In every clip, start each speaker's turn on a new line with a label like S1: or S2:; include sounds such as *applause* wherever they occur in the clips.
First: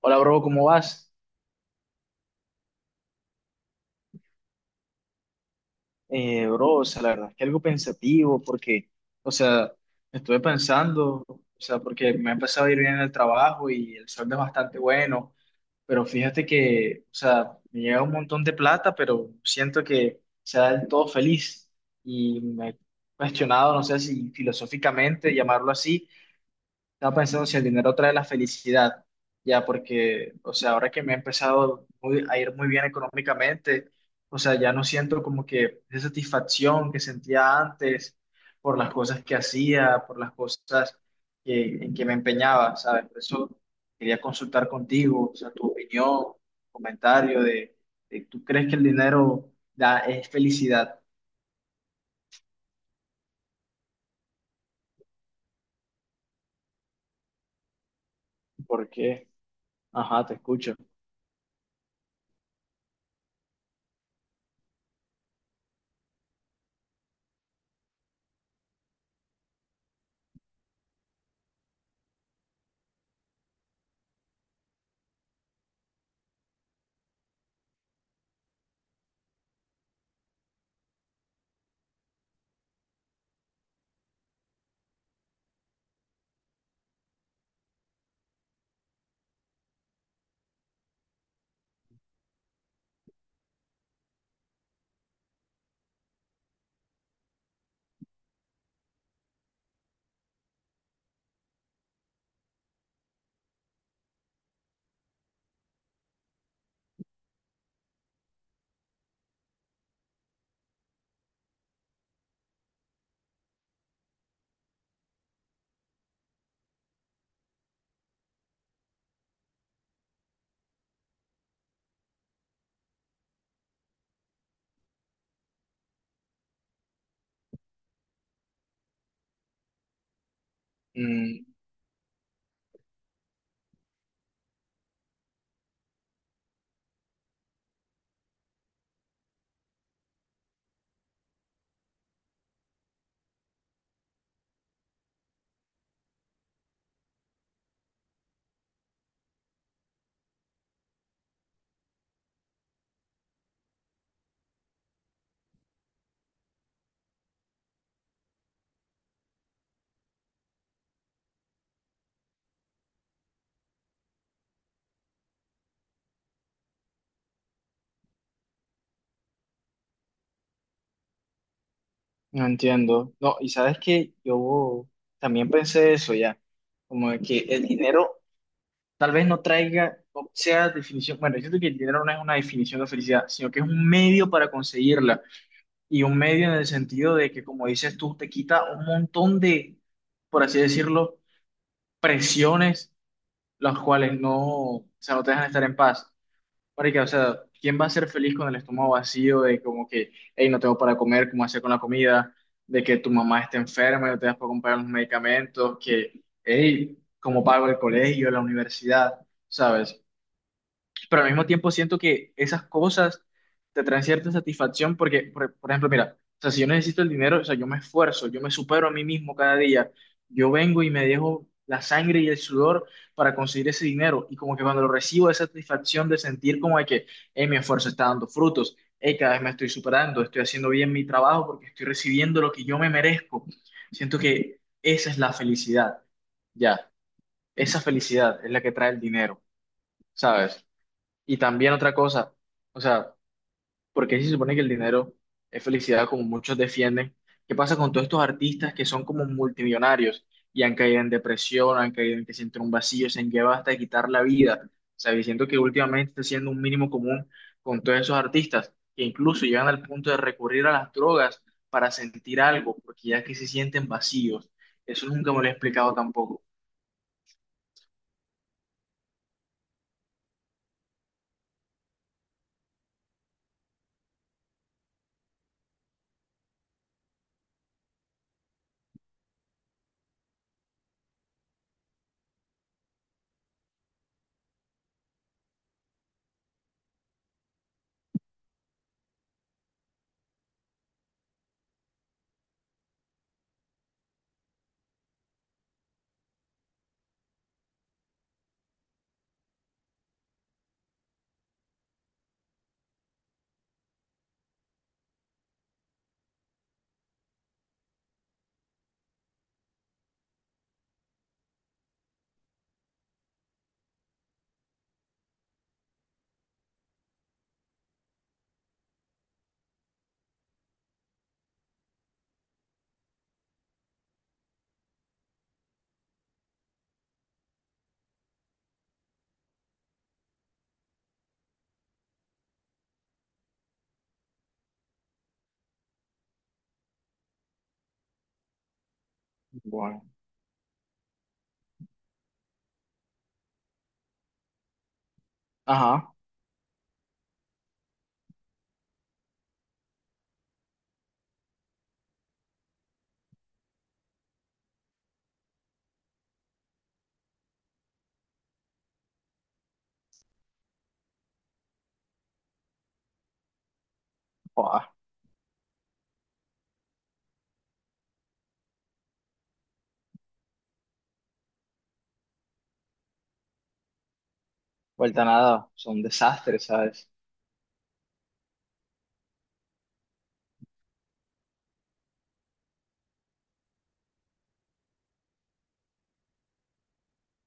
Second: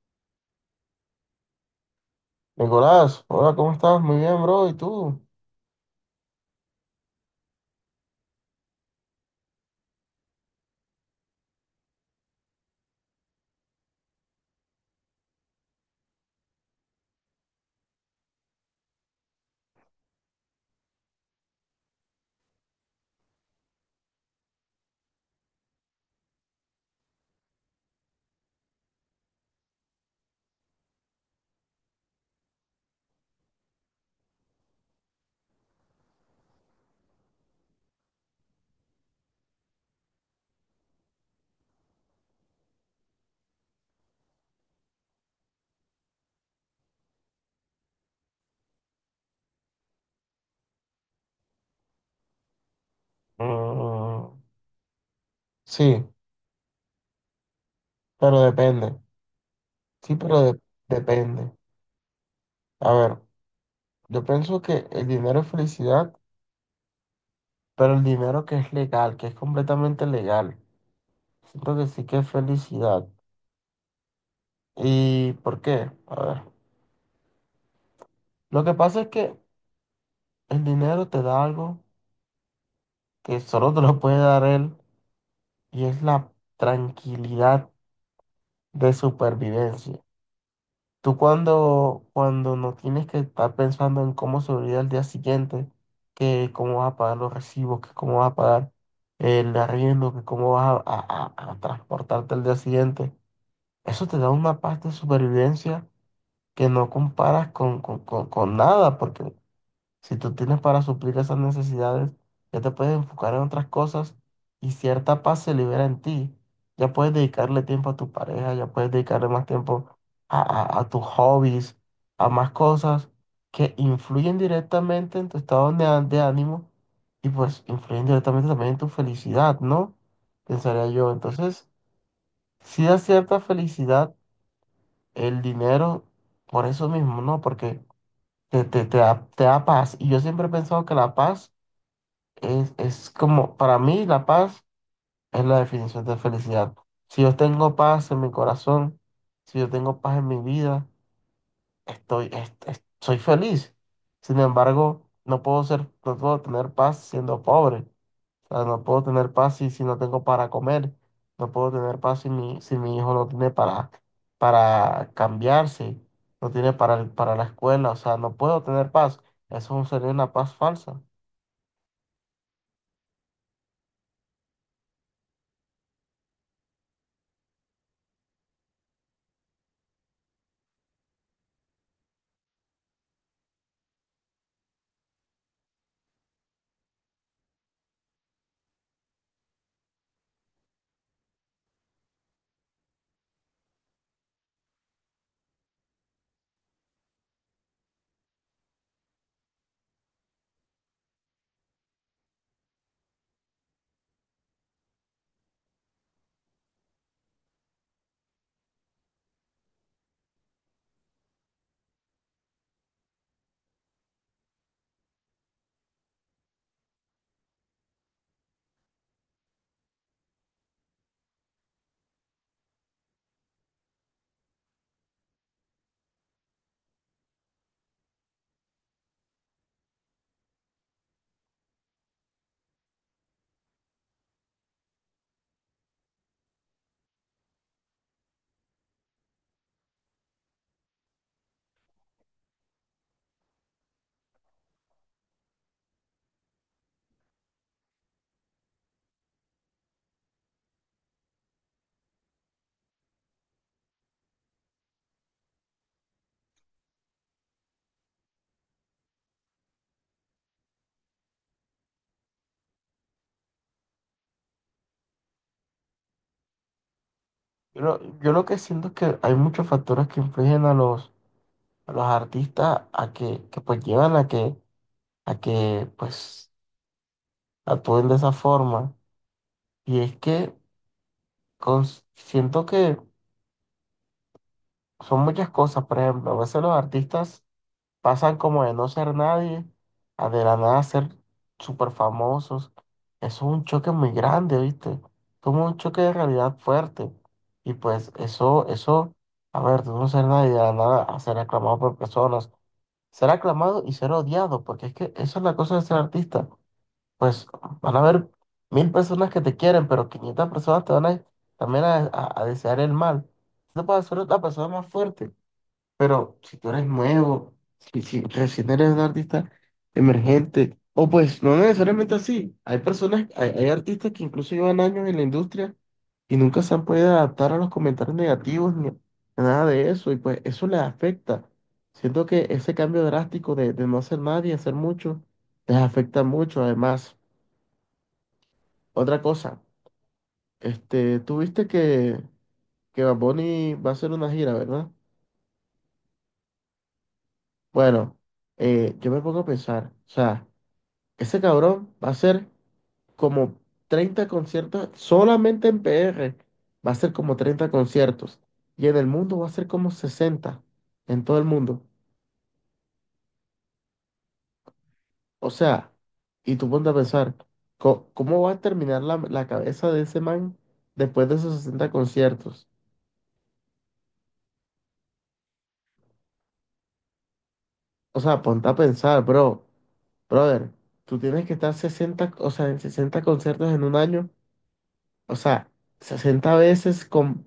S1: Hola, bro, ¿cómo vas?
S2: Nicolás, hola, ¿cómo estás? Muy bien, bro. ¿Y tú?
S1: Bro, o sea, la verdad es que algo pensativo porque, o sea, estuve pensando, o sea, porque me ha empezado a ir bien en el trabajo y el sueldo es bastante bueno, pero fíjate que, o sea, me llega un montón de plata, pero siento que sea del todo feliz y me he cuestionado, no sé si filosóficamente llamarlo así, estaba pensando si el dinero trae la felicidad, ya, porque, o sea, ahora que me ha empezado a ir muy bien económicamente, o sea, ya no siento como que esa satisfacción que sentía antes por las cosas que hacía, por las cosas en que me empeñaba, ¿sabes? Por eso quería consultar contigo, o sea, tu opinión, comentario de ¿tú crees que el dinero da, es felicidad?
S2: Mm, sí, pero
S1: ¿Por
S2: depende.
S1: qué?
S2: Sí,
S1: Ajá, te
S2: pero
S1: escucho.
S2: depende. A ver, yo pienso que el dinero es felicidad, pero el dinero que es legal, que es completamente legal. Siento que sí que es felicidad. ¿Y por qué? A ver, lo que pasa es que el dinero te da algo que solo te lo puede dar él y es la tranquilidad de supervivencia. Tú cuando no tienes que estar pensando en cómo sobrevivir al día siguiente, que cómo vas a pagar los recibos, que cómo vas a pagar el arriendo, que cómo vas a transportarte al día siguiente, eso te da una paz de supervivencia que no comparas con nada, porque si tú tienes para suplir esas necesidades, ya te puedes enfocar en otras cosas y cierta paz se libera en ti. Ya puedes dedicarle tiempo a tu pareja, ya puedes dedicarle más tiempo a tus hobbies, a más cosas que influyen directamente en tu estado de ánimo y pues influyen directamente también en tu felicidad, ¿no? Pensaría yo. Entonces, si da cierta felicidad el dinero por eso mismo, ¿no? Porque te da paz. Y yo siempre he pensado que la paz es como, para mí, la paz es la definición de felicidad. Si yo tengo paz en mi corazón, si yo tengo paz en mi vida, soy feliz. Sin embargo, no puedo ser, no puedo tener paz siendo pobre. O sea, no puedo tener paz si no tengo para comer. No puedo tener paz si mi hijo no tiene para cambiarse, no tiene para la escuela. O sea, no puedo tener paz. Eso sería una paz falsa.
S1: No entiendo. No, y sabes que yo también pensé eso ya, como de que el dinero tal vez no traiga, o sea, definición, bueno, yo siento que el dinero no es una definición de felicidad, sino que es un medio para conseguirla, y un medio en el sentido de que, como dices tú, te quita un montón de, por así decirlo, presiones, las cuales no, o sea, no te dejan estar en paz. Marica, o sea, ¿quién va a ser feliz con el estómago vacío de como que, hey, no tengo para comer, cómo hacer con la comida, de que tu mamá esté enferma y no te das para comprar los medicamentos, que, hey, cómo pago el colegio, la universidad, ¿sabes? Pero al mismo tiempo siento que esas cosas te traen cierta satisfacción porque, por ejemplo, mira, o sea, si yo necesito el dinero, o sea, yo me esfuerzo, yo me supero a mí mismo cada día, yo vengo y me dejo la sangre y el sudor para conseguir ese dinero y como que cuando lo recibo esa satisfacción de sentir como de que, hey, mi esfuerzo está dando frutos, hey, cada vez me estoy superando, estoy haciendo bien mi trabajo porque estoy recibiendo lo que yo me merezco. Siento que esa es la felicidad, ya, esa felicidad es la que trae el dinero, ¿sabes? Y también otra cosa, o sea, ¿porque si se supone que el dinero es felicidad como muchos defienden? ¿Qué pasa con todos estos artistas que son como multimillonarios y han caído en depresión, han caído en que sienten un vacío, se han llevado hasta de quitar la vida? O sea, diciendo que últimamente está siendo un mínimo común con todos esos artistas que incluso llegan al punto de recurrir a las drogas para sentir algo, porque ya que se sienten vacíos. Eso nunca me lo he explicado tampoco.
S2: Yo lo que siento es que hay muchos factores que influyen a los artistas a que pues llevan a que pues actúen de esa forma. Y es que siento que son muchas cosas. Por ejemplo, a veces los artistas pasan como de no ser nadie a de la nada ser súper famosos. Eso es un choque muy grande, ¿viste? Como un choque de realidad fuerte. Y pues eso, a ver, de no ser nadie a de la nada a ser aclamado por personas ser aclamado y ser odiado, porque es que esa es la cosa de ser artista. Pues van a haber 1.000 personas que te quieren, pero 500 personas te van a, también a desear el mal. Tú no puedes ser la persona más fuerte, pero si tú eres nuevo, si recién eres un artista emergente, o pues no necesariamente así. Hay personas, hay artistas que incluso llevan años en la industria y nunca se han podido adaptar a los comentarios negativos ni a nada de eso, y pues eso les afecta. Siento que ese cambio drástico de no hacer nada y hacer mucho, les afecta mucho. Además, otra cosa,
S1: Bueno.
S2: tú viste que Bad Bunny va a hacer una gira, ¿verdad?
S1: Ajá.
S2: Bueno, yo me pongo a pensar, o sea, ese cabrón va a hacer como 30 conciertos solamente en PR. Va a ser como 30 conciertos. Y en el mundo va a ser como 60 en todo el mundo.
S1: Joda,
S2: O sea, y tú ponte a pensar, ¿cómo va a terminar la cabeza de ese man después de esos 60 conciertos?
S1: vuelta a nada, son desastres, ¿sabes?
S2: O sea, ponte a pensar, bro. Brother, tú tienes que estar 60, o sea, en 60 conciertos en un año. O sea, 60 veces con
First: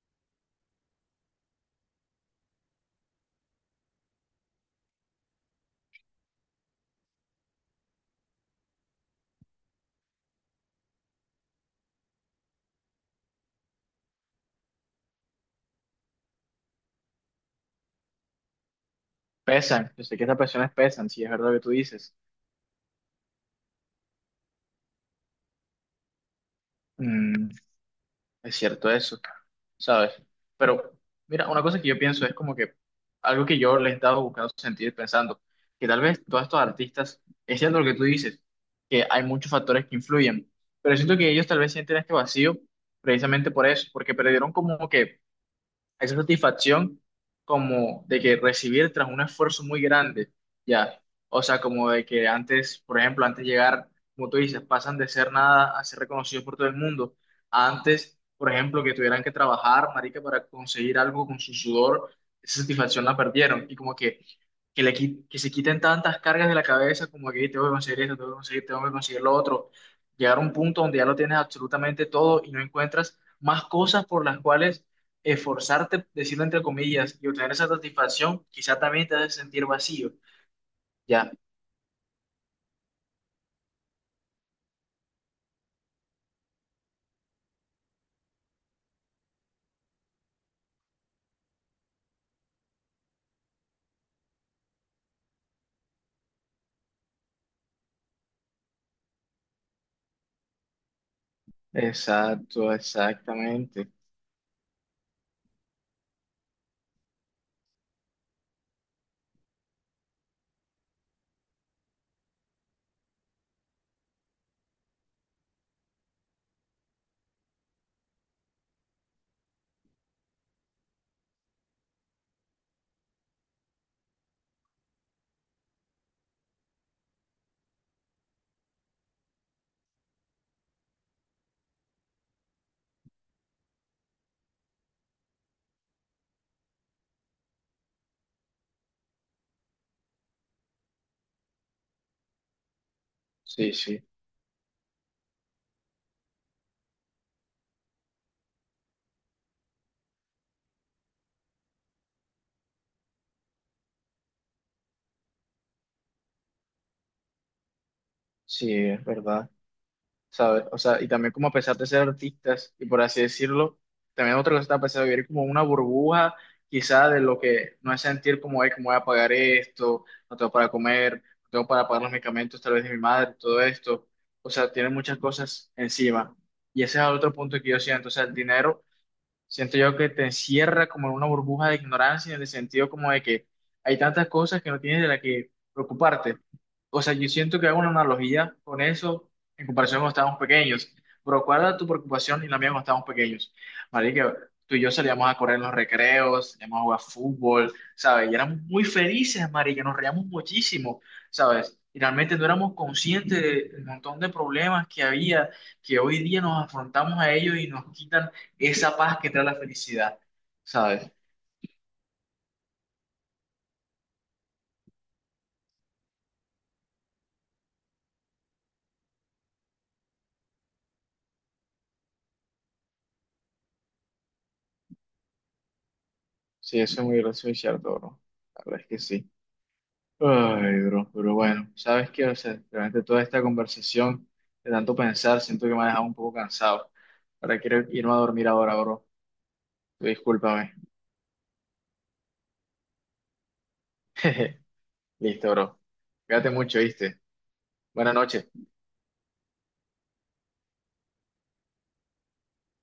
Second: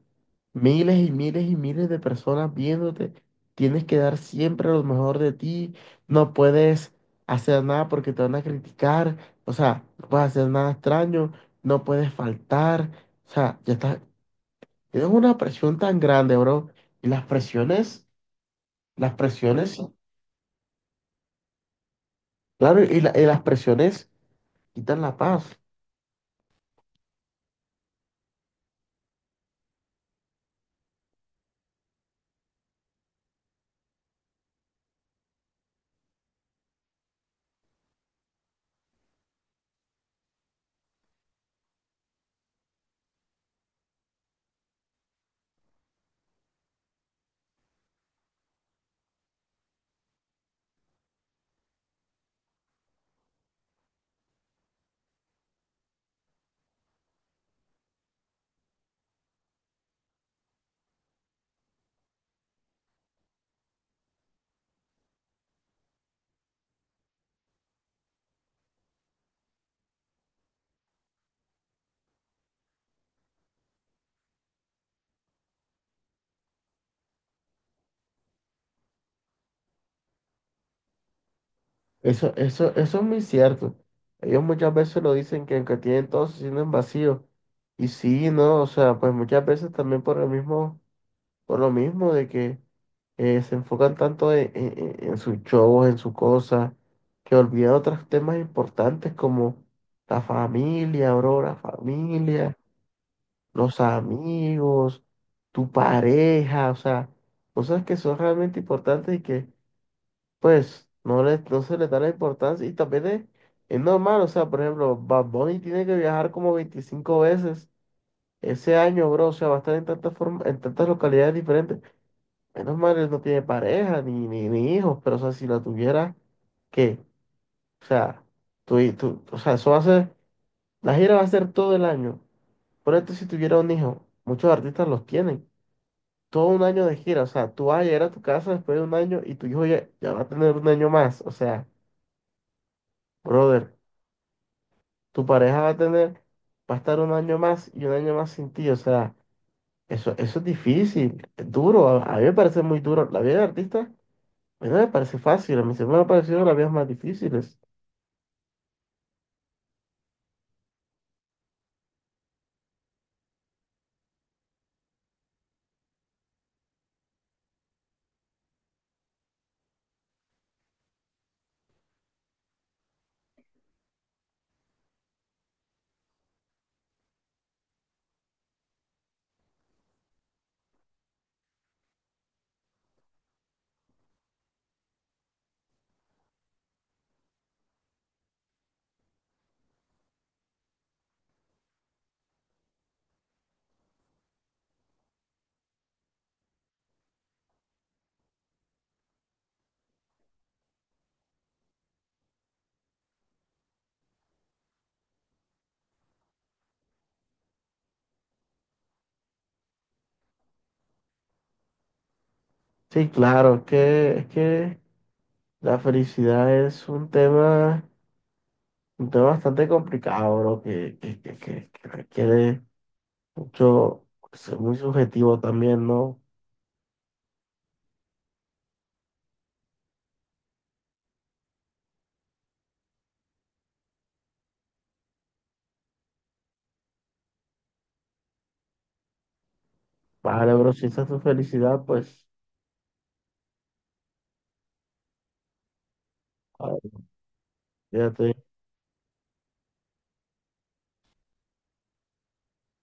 S2: miles y miles y miles de personas viéndote, tienes que dar siempre lo mejor de ti, no puedes hacer nada porque te van a criticar, o sea, no puedes hacer nada extraño, no puedes faltar, o sea, ya está, tienes una presión tan grande, bro, y las presiones,
S1: Pesan, yo sé que estas personas pesan, si es verdad lo que tú dices.
S2: claro, y las presiones quitan la paz.
S1: Mm, es cierto eso, ¿sabes? Pero mira, una cosa que yo pienso es como que algo que yo le he estado buscando sentir pensando, que tal vez todos estos artistas, es cierto lo que tú dices, que hay muchos factores que influyen, pero siento que ellos tal vez sienten este vacío precisamente por eso, porque perdieron como que esa satisfacción como de que recibir tras un esfuerzo muy grande, ya. O sea, como de que antes, por ejemplo, antes de llegar, como tú dices, pasan de ser nada a ser reconocidos por todo el mundo. Antes, por ejemplo, que tuvieran que trabajar, marica, para conseguir algo con su sudor, esa satisfacción la perdieron. Y como que, que se quiten tantas cargas de la cabeza, como que "Ey, tengo que conseguir esto, tengo que conseguir lo otro. Llegar a un punto donde ya lo tienes absolutamente todo y no encuentras más cosas por las cuales esforzarte, decirlo entre comillas, y obtener esa satisfacción, quizá también te hace sentir vacío. Ya,
S2: Eso es muy cierto. Ellos muchas veces lo dicen que aunque tienen todo, se sienten vacíos. Y sí, ¿no? O sea, pues muchas veces también por el mismo, por lo mismo de que se enfocan tanto en sus shows, en sus cosas, que olvidan otros temas importantes como la familia, bro, la familia,
S1: exacto,
S2: los
S1: exactamente.
S2: amigos, tu pareja, o sea, cosas que son realmente importantes pues no, le, no se le da la importancia y también es normal, o sea, por ejemplo, Bad Bunny tiene que viajar como 25 veces ese año, bro, o sea, va a estar en tantas localidades diferentes. Menos mal, él no tiene pareja ni hijos, pero o sea, si la tuviera, ¿qué? O sea, tú, o sea, eso va a ser, la gira va a ser todo el año. Por esto, si tuviera un hijo, muchos artistas los tienen, todo un año de gira, o sea, tú vas a llegar a tu casa después de un año y tu hijo ya, ya va a tener un año más, o sea,
S1: Sí,
S2: brother.
S1: sí,
S2: Tu pareja va a tener, va a estar un año más y un año más sin ti. O sea, eso es difícil, es duro. A mí me parece muy duro. La vida del artista, a mí no me parece fácil. A mí siempre me ha parecido las vidas más difíciles.
S1: sí, es verdad. ¿Sabes? O sea, y también como a pesar de ser artistas, y por así decirlo, también otra cosa está a pesar de vivir como una burbuja, quizá de lo que no es sentir como, ay, cómo voy a pagar esto, no tengo para comer, no tengo para pagar los medicamentos tal vez de mi madre, todo esto. O sea, tiene muchas cosas encima. Y ese es el otro punto que yo siento. O sea, el dinero siento yo que te encierra como en una burbuja de ignorancia, en el sentido como de que hay tantas cosas que no tienes de las que preocuparte. O sea, yo siento que hago una analogía con eso en comparación cuando estábamos pequeños. Pero ¿cuál era tu preocupación y la mía cuando estábamos pequeños? Marica, tú y yo salíamos a correr en los recreos, salíamos a jugar fútbol, ¿sabes? Y éramos muy felices, marica, nos reíamos muchísimo, ¿sabes? Y realmente no éramos conscientes del montón de problemas que había, que hoy día nos afrontamos a ellos y nos quitan esa paz que trae la felicidad, ¿sabes?
S2: Sí, claro, es que la felicidad es un tema bastante complicado, bro, que requiere mucho, pues, ser muy subjetivo también, ¿no?
S1: Sí, eso es muy gracioso y cierto, bro. La verdad es que sí. Ay, bro, pero bueno, ¿sabes qué? O sea, realmente toda esta conversación de tanto pensar, siento que me ha dejado un poco cansado. Ahora quiero irme a dormir ahora, bro.
S2: Vale, bro,
S1: Discúlpame.
S2: si esa es tu felicidad, pues,
S1: *laughs* Listo, bro. Cuídate
S2: a
S1: mucho,
S2: ver,
S1: ¿viste? Buenas noches.
S2: fíjate.